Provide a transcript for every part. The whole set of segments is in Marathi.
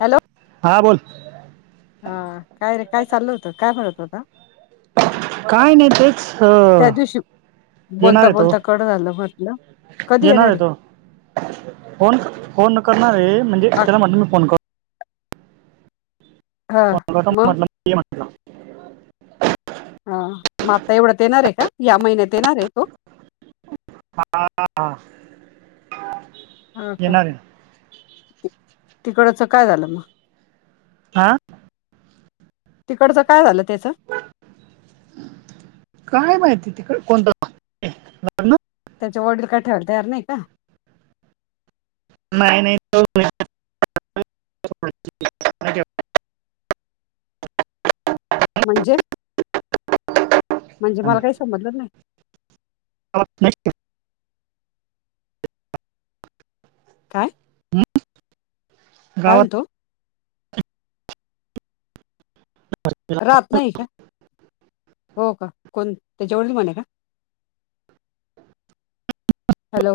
हॅलो हा बोल हा काय रे काय चाललं होत काय म्हणत होता काय नाही तेच त्या अं, दिवशी येणार बोलता आहे तो बोलता कड झालं होत कधी येणार आहे रे तो फोन फोन न करणारे म्हणजे त्याला म्हणत मी फोन कर हा म्हटलं मग म्हटलं ये म्हटलं इकडे हा मग आता एवढात येणार आहे का या महिन्यात येणार आहे तो हा हा हा का येणार आहे ती तिकडच काय झालं मग हा तिकडच काय झालं त्याचं काय माहिती तिकड कोणत लग्न लग्न त्याचे वडील काय ठेवायला तयार नाही का नाही नाही त [inaudible] म्हणजे म्हणजे मला काही समजलंच नाही ह न काय हं? काय गावात म्हणतो रात नाही का हो का कोण त्याचे वडील म्हने का हॅलो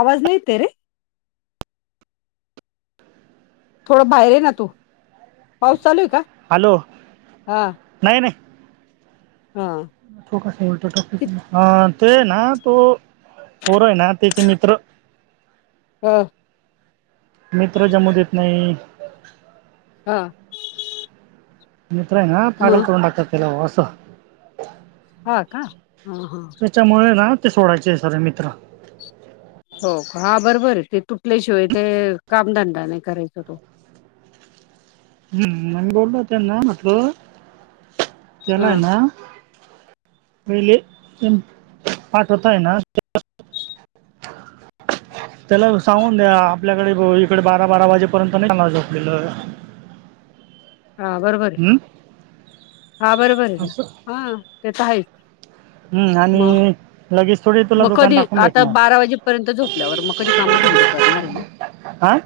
आवाज नाही येते रे थोडं बाहेर ये ना तू पाऊस चालू आहे का हॅलो हा नाही नाही हा लोहासनी वाटेल कित- ट्रॅफिक ते ना तो पोर येना ना त्याचे मित्र हा मित्र जमु देत नाही हा मित्र आहे ना मग पागल करून टाकतात त्याला असं हा का ह त्याच्यामुळे ना ते सोडायचे आहे सरे मित्र हो हा बरोबर ते तुटल्याशिवाय ते कामधंदा नाही करायच तो ज्ञानेश्वर हम्म म बोलतो त्यांना म्हटलं हा त्यालाय ना पहिले पाठवतय ना त्याला सांगून द्या आपल्याकडे इकडे बारा बारा वाजेपर्यंत नाही चला झोपलेलं रत्नागिरी हा बरोबर आहे हम्म हा बरोबर आहे ना असं हा ते तर आहेच हम्म मग आणि लगेच थोडी तुला मग दुकान कधी टाकून आता भेटणार बारा वाजेपर्यंत झोपल्यावर मग कधी काम धंदे करणार आहे ना आह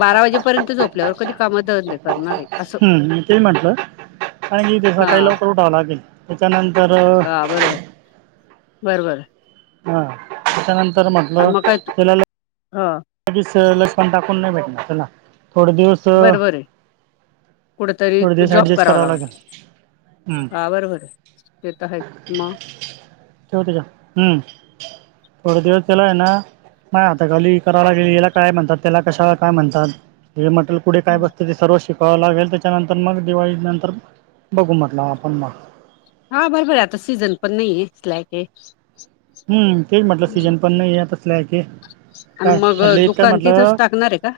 बारा वाजेपर्यंत झोपल्यावर कधी काम द करणार आहे असं हम् ते म्हटलं आणिी ते हा सकाळी लवकर उठावं लागेल त्याच्यानंतर हा बरोबर बरोबर हा त्याच्यानंतर आणि म्हटलं मग काय त्याुला ल ह वीस लस पण टाकून नाही भेटणार चला थोडे दिवस बरोबर आहे कुठेतरी थोडे दिवस जॉब ऍडजस्ट करावा करावं लागल लागेल हम्म हा बरोबर येत आहेत म तेव त्याच्या हम्म थोड दिवस केला आहे ना म आता खाली कराला लाे याला काय म्हणतात त्याला कशाला काय म्हणतात म्हटल कुे काय बतते ते सर्व शिक क लागेल त्याच्यानंतर मग दिवाळी नंतर बघू म्हटलं आपण मग हा बर बर आता सीझन पण नाहीये स्लॅक आहे हम्म तेच म्हटलं सीजन पण नाही तसल्या आहे क का आणि मग म्हटलं इतक दुकान तिथंच म्हटलं टाकणार आहे का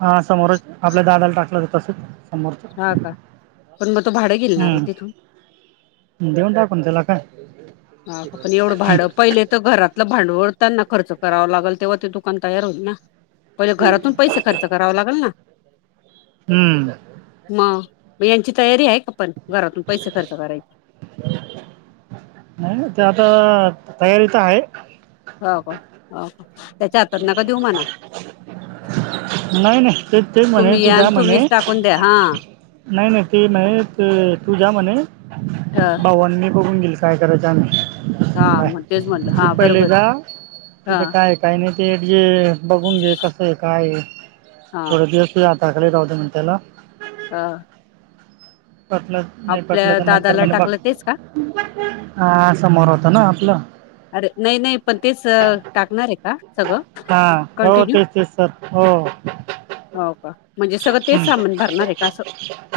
हा समोरच आपल्या दादाला टाकलं तर तसच समोरच हा का पण मग तो भाडं गिलणार आहे तिथून हम् देऊन टाकून त्याला काय ह पण एवढं भाड पहिले तर घरातलं भांडवळ त्यांना खर्च करावा लागेल तेव्हा ते दुकान तयार होईल ना पहिले घरातून पैसे खर्च करावा लागेल ना हम्म मग मग यांची तयारी आहे का पण घरातून पैसे खर्च करायचे नाही ते आता तयारी तर आहे हो का हो का त्याच्या हातात न का देऊ म्हणा नाही नाही तेच ते म्हणे तुम्ही या तुझा आणि तुम्हीच म्हणे टाकून द्या हा नाही नाही ते म्ह ते तू जा म्हणे हा बावन्नी बघून घेल काय करायच नाही हा, काय मग तेच म्हणलं तूप हा पहिले बरोबर आहे जा हा तिथं काय काय नाही ते जे बघून घे कसं आहे काय हा थोडे दिवस आतााखाली राहत मि त्याला हा पटलं नाही पटलं आपल्या तर नंतर दादाला मला बघ टाकलं तेच का हा समोर होत ना आपलं अरे नाही नाही पण तेच टाकणार आहे का सगळं हा हो कंटिन्यू तेच तेच सर हो हो का म्हणजे सगळं तेच हम् सामान भरणार आहे का असं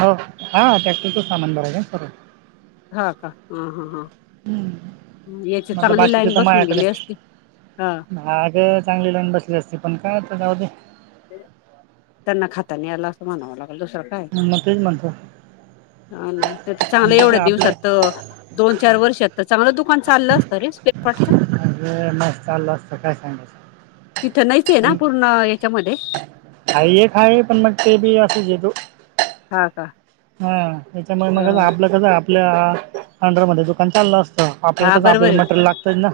हो हा टॅक्टरच सामान बरायचं सरव हा का हम हम हम हम्म म्हणलं बाकीच्या लाईन तर बसून माळ्याकडे गेली असती हा भाग चांगली लाईन बसली असते पण काय आता जाऊ त्यांना खातानी आला असं म्हणावं लागल दुसरं काय मग तेच म्हणतो हा ना ते तर चांगलं मग कसं एवढ्या आपले दिवसात तर दोन चार वर्षात तर चांगलं दुकान चाललं असतं रे पटतं अे म चाल असतं काय सांगायचं तिथं नाहीच आहे ना पूर्ण याच्यामध्ये खाये खाय पण मग ते बी असंच येतो हा का हा त्याच्यामुळे ह मग आपलं कसं आपल्या अंडरमध्येध्ये दुकान चाललं असत हा हा, आपल्याला कसं बरोबर आपल्याला आहे मटेरियल लागतंय ना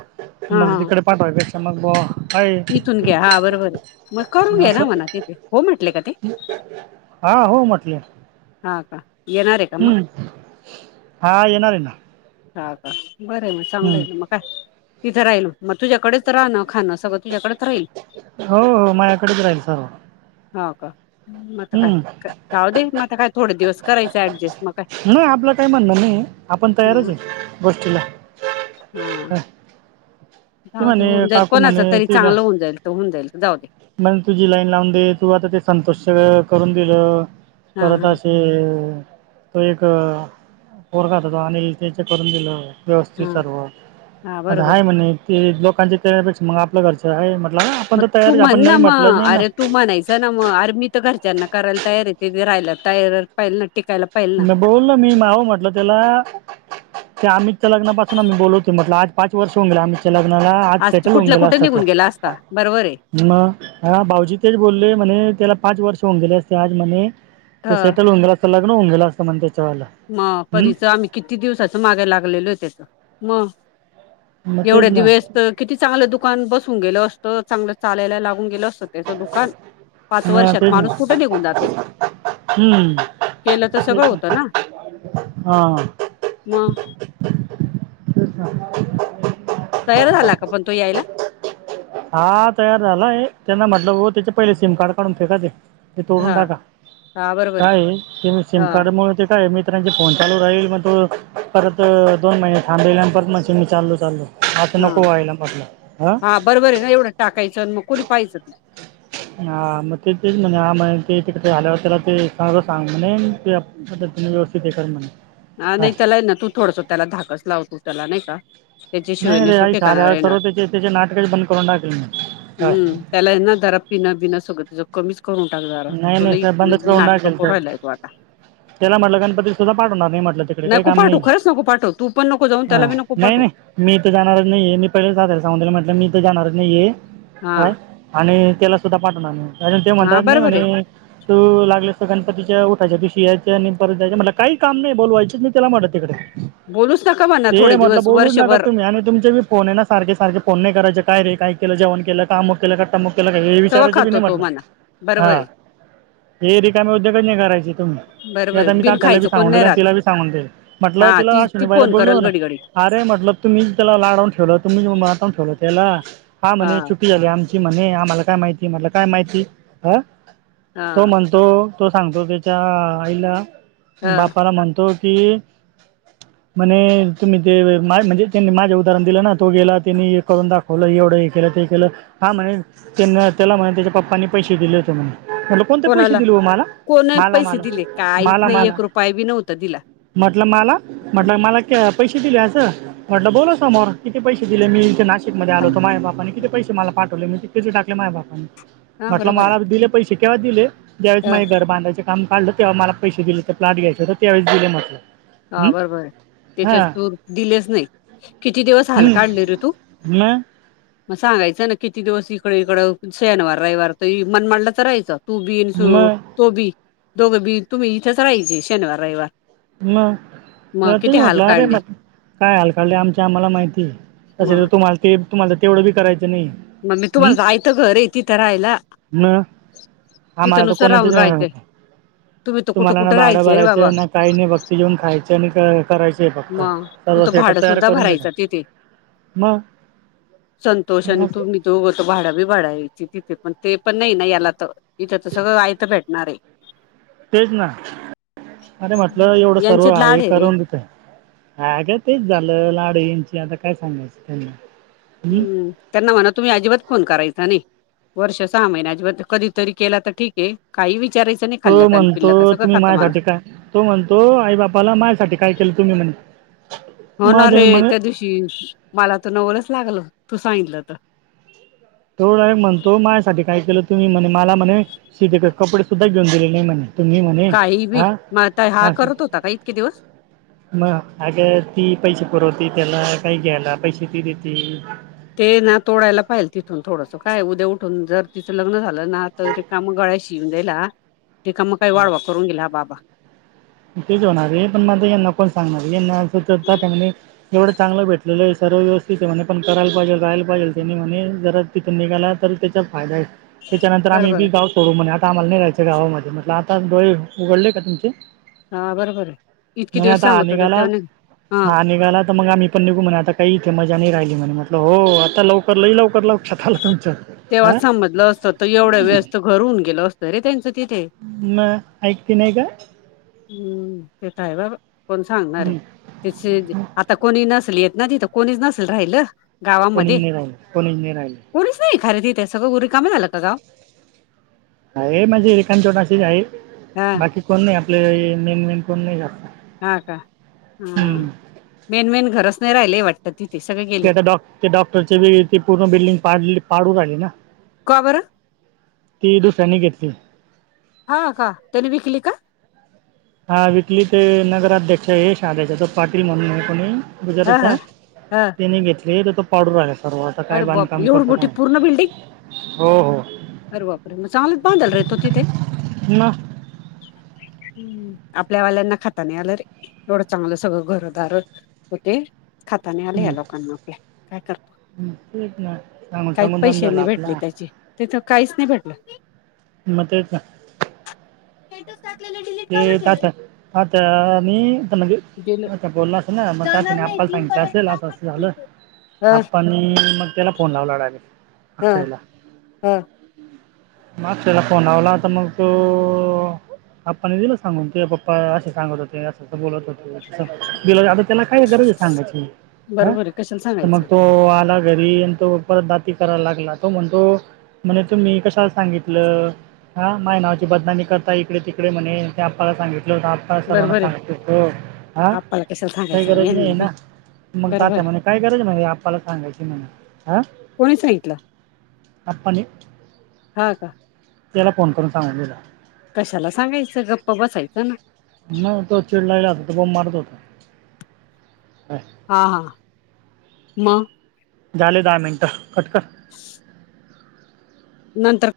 हा मग हा तिकडे पाठवायपेक्षा मग आहे इथून घ्या हा बरोबर आहे मग करून घ्या असं ना म्हणा तिथे हो म्हटले का ते हा हो म्हटले हा का येणार आहे का मग हम्म हा येणार आहे ना ह का बरे मग चांगलं आहे हम्म मग काय तिथे राहिल मग तुझ्याकडेच राहा ना खाणं सगळं तुझ्याकडेच राहील हो हो माझ्याकडेच राहील सर्व हो का मग तर काय हम्म जाऊ दे मता काय थोडे दिवस करायचं ॲडजस्ट नाही आपला टाइम अंद नाही आपण हा तयारच आहे गोष्टीला हा हम जाऊ दे होऊन जाईल कोणाचं तरी चांगलं होऊन जाईल होऊन जाईल जाऊ दे मण तुझी लाईन लावून दे तू आता ते संतोष करून दिलं हा परत हा असे तो एक पोर खात तो आणििल त्याचे करून दिलं व्यवस्थित हा सर्व हा आता बरोबर आहे म्हणे ते लोकांचीण्यापेक्षा मग आपलं घरचं आहे म आप मग तू तया ना म अरे तू म्हणायच ना म आर्मी तर कर ज्यांना करायला तयारी आहे ती राहायला तयार पाहिला न बोल ना मी माऊ म्हटलं त्याला ते आमितच्याग्नासून आ्ही बोलवो म्हटलं आज पाच वर्ष होऊ गे आमितच्याग्न कुणाला आज तू सेटल होऊन कुठल्या गेला कुठे असत निघून तो गेला असता बरोबर आहे म हा भाऊजी तेच बोलले म्हणे त्याला पाच वर्ष होऊ गेले असते आज म्हणे तर सेटल होऊ गेल अस लग्न होऊ गेलं असतं म्ह मग परीच आम्ही किती दिवसाच मागे लागलेलो हो त्याच मग मग एवढ्या तेच ना दिवस तर किती चांगलं दुकान बसून गेलं असतं चांगलं चालायला लागून गेल असत त्याच दुकान पाच हा वर्षात तेच ना माणूस कुठे निघून जातो हम्म केलं तर सगळं होतं ना मग हा तयार झाला का पण तो यायला हा तयार झालाय त्यांना म्हटलं हो त्याचे पहिले सिम कार्ड काढून फेका ते ते तोडून हा टाका हा बरोबर आहे काय ते सिम हा कार्डमुळे ते काय मी त त्यांचे फोन चालू राहील मग तू परत दोन महिने थांबलेल्यानंत परत मग म ल चालो आता नको व्हायला म्हटलं हं रे ना एवढं टाकायचं मग कोणी पाहायचं ते हा मग ते तेच म्हणे हा म्ह ते तिकडे झाल्यावर त्याला ते सांग सांग म्हणे ते आप व्यवस्थित दे कर म्हणे ह काय नाही त्याला ना तू थोडस त्याला धाकस लाव तू त्याला नाही का नाही त्याच्याशिवाय नाही तो र आ ठिकाणावर ले येणार सर्व त्याचे त्याचे नाटकच बंद करून टाकले म हम त्याला ना जरा पिं बिनं सगत नाही नाही सर बंदच करून नाटकं टाकेल करू तर राहिलाय तो आता त्याला म्हटलं गणपती सुद्धा पाठ होणार नाही म्हटलं तिकडे काही नको काम पाठवू नाही खरंच नको पाठवू तू पण नको जाऊन त्याला हा बी नको नाही पाठवू नाही मी इथ जाणार नाहीये मी पहिले साधला सांगला म्हटलं मी जाणार नाही हा का आणि त्याला सुद्धा पाठवणार अून ते हा म्हणतात नाही बरोबर आहे म्हणे तू लागले तिच्या उठायच्या दिवशी यायच्या आणि परत जायचे म्हटलं काही काम नाही बोलवायचेच मी त्याला म्हणत तिकडे बोलूच ना ते म्हटलं बोलूच नका तुम्ही आणि तुमचे फोन आहे ना सारखे सारखे फोन नाही करायचे काय रे काय केलं जेण केलं कामक केलं का टमक केलं काय हे सगळं विचाराच बी खातो नाही तो म्हटलं म्हणा हा बरोबर आहे हे रिकाम उद्योगच नाही करायचे तुम्हाला ते बरोबर आता मी बिन तात्याला बी खायचं कोण सांगून नाही देले आणि राहत तिला बी सांगून देई म्हटलं हा तिला ती अश ती पाहिला फोन करल बोलून घडी घडी अरे म्हट मल तुम्ही त्याला लाडवून ठेवलं तु्ही मातवून ठेव त्याला हा म्हणे चुटी झाली आमची म्हणे आम्हाला काय माहिती मला काय माहिती ह हा तो म्हणतो तो सांगतो त्याच्या आईला हा बापाला म्हणतो ते म्हणे तुम्ही ते मा म्हणजे त्यांनी माझे उदाहरण दिलं ना तो गेला त्यांनी करून दाखवलं ते हे केलं ते केलं हा म्हणे त्यां त्याला म्हणे त्याच्या पप्पानी पैसे दिले होते म्हणे म्हटलं कोणते पैसे कोणाला दिले हो मला कोण मला पैसे दिले मला काहीच मला नाही मला एक रुपया बी नव्हता दिला म्हटलं मला म्हटलं मला पैसे दिले असं म्हटलं बोला समोर किती पैसे दिले मी इथे नाशिकमध्ये खाली आलोतो माझ बापानी किती पैसे मला पाठवले मी तिथच टाकले माझ बापाने हा म्हटलं बरोबर आहे मला दिले पैसे केव्हा दिले ज्यावेळेस हा, माझे घर बांधायचे काम काढलं तेव्हा मला पैसे दिले तर प्लॅट घ्यायचे हो त्यावेळे दिले म्हटलं हा हं बरबर त्याच्यात हां तू दिलेच नाही किती दिवस हाल काढले रे तू ना मग सांगायचं ना किती दिवस इकडे इकड शनिवार रविवार तर मन मांडलं तर रायचं तू बीन मग तो बी दोघं बी तुम्ही इथेच राहायचे शनिवार रविवार म मग किती हाल म्हटलं अरे म काढले काय हालकालले आमच्या आम्हाला माहिती त तर मग तुम्हाला ते तुमला तेवढ ब करायं मग मी तुम्हाला जायचं घर आहे तिथं राहायला मग आम्हाला तिथं तर नुसतं कोणाचे राहून राहायचं तुम्ही तर कुठं तुम्हाला ना कुठं भाडं राहायचे रे बाबा भरायचं ना. काही नाही बघती जेऊन खायच आणि करायच. ते फक्त मग तू सर्व तर भाडं सेटअप तयार सुद्धा करून देत भरायचा तिथे मग संतोष आणि मग तुम्ही जोग तो भाडा बी भाडा येल तिथे पण ते पण नाही ना याला तर इथ तर सगळं आयथ भेटणार आहे. तेच ना अरे म्हटलं एवढं सर्व यांचे आहे लाड रे करून तथ हा का तेच झालं लाडू यांंची आता काय सांगायचं त्यांना हं? हम् त्यांना म्हणा तुम्ही अजिबात फोन करायचां नाही. वर्ष सहा महिन्या कधीतरी केला तर ठीक आहे काही विचार तो म्हणतो तुम्ही माझ्यासाठी काय तो म्हणतो आई बापाला माझ्यासाठी काय केलं तुम्ही म्हण. हो ना रे त्या दिवशी मला तर नवलच लागल तू सांगितलं तर तो डायरेक्ट म्हणतो माझ्यासाठी काय केलं. तुम्ही म्हणे मला म्हणे शिधे कपडे सुद्धा घेऊन दिले नाही म्हणे. तुम्ही म्हणे काही बी हा म आता हा असं करत होता का इतके दिवस मग अग ती पैसे पुरवती त्यांना काही घ्या ना पैसे ती देतती ते ना तोडयला पाहिल तिथून थोडंस काय उद्या उठून जर तिचं लग्न झालं. झालं ना तर त मग गळ्या शिऊून दला तिक मग काही वाळवा करून गेला बाबा तेच होणार आहे पण मता यांना कोण सांगणार यांना अस तर त्या त्या एवढं चांगलं भेटलेलं आहे. सर्व व्यवस्थित आहे म्हणे पण करायला पाहिजे राहायला पाहिजेलनी म्हणे जरा तिथून निघाला तर त्याचा फायदा आहे. त्याच्यानंतर आम्ही बरोबर बी आहे गाव सोडू म्हण. आमाला नाही राहायचे गावामध्ये म्हटलं आता डोळे उघडले का तुमचे हा बरोबर आहे इतके म्हणे दिवस आता हा सांगत हो निघाला ते्हा हा निघाला तर मग आम्ही पण निघून आता काही इथे मजा नाही राहिली. म्ह म्हटलं हो आता लवकर लई लवकर लवछतला तेव्हा समजलं असतं तर एवढ्या वेळेस तर घरून गेल असतं रे त्यांचं. तिथे म ऐकती नाही का? हम्म् ते तर आहे बाबा कोण सांगणारे तिची आता कोणी नस. येत नाय तिथ कोणीच नसल राहिल. कोणी नाही राहिल कोणी नाही राहिल. कोणीच नाही खारे तिथ ते सगळ रिकाम झाल का गाव आहे म्हणजे एखादे दोन अशे आहे हा बाकी कोण नाही आपले नेम नेम कोण नाही जा. हा का हम् मेन मेन घरच नाही राहिलय वाटत तिथ. ते आता डॉ ते डॉक्टरची ते पूर्ण बिल्डिंग पाडली पाडू राहिले ना. का बरं ती दुसऱ्यांनी घेतली. हा का त्याने विकली का हा विकली ते नगराध्यक्ष हे शहाध्यक्ष पाटील म्हणूनये कोणी बुजर का हा हा त्याचया हा त्याने घेतली त्याचा पावडर रागायच. अरे बापरे एवढी मोठी पूर्ण बिल्डिंग हो हो अरे बापरे मग चांगलच बांधला र तो तिथे. ना [unintelligible] हम् आपल्या वाल्यांना खाता नाय आल रे एवढ चांगल सगळ घरदार होते. खाता नाय आल या हम्म. लोकांना आपल्या काय करतो? हम्म, तेच ना सांगून काहीच सांगून दम पैसे झाला नाही भेटले आपला त्याची तिथ काहीच नाही भेटल मग तच ना. ते ते तात्या तात्या निआता आण. नाही म्हणजे गेलं कवा तक्ष बोलला अस ना मग तात्याने आप्पाला सांगितल असे अस अस झाल. ह आप्पांनी मग त्याला फोन लावला डायरेक हो हो. मग तुला फोनवला तर मग तो आपप्पाने दिल सांगून तूझे पप्पा असे सांगत होते अस अस बोलत होते. बर मग आता त्याला काय गरज आहे सांगायची? आं? बरोबर आहे कशाला तर मग सांगायचं तो आला घरी येऊन तो परत दाती करायला लागला. तो म्हणतो म्हणे तुम्ही कशाला सांगितल हा माय नावाची बदनामी करता इकड तिकडे म्हणे ते आप्पाला सांगित- आप्पा सर्वांना बरोबर आहे सांगत फिरतो. आं आपल्याला कशाला काही सांगायचं आणि गरज नाही आहे यांनी बी ना मग बरोबर तात्या आहे म्हणे काय गरज ये म्हणे, आप्पाला सांगायची म्हणे आं? ईथला आप्पांनी? हा का? त्याला फोन करून सांगून दिला कशाला सांगायच? गप्प बसायच ना. म तो चिडलेला होता. तो बोंब मारत होता. हा हा. म? झाले दहा मिनिट कट कर. नंतर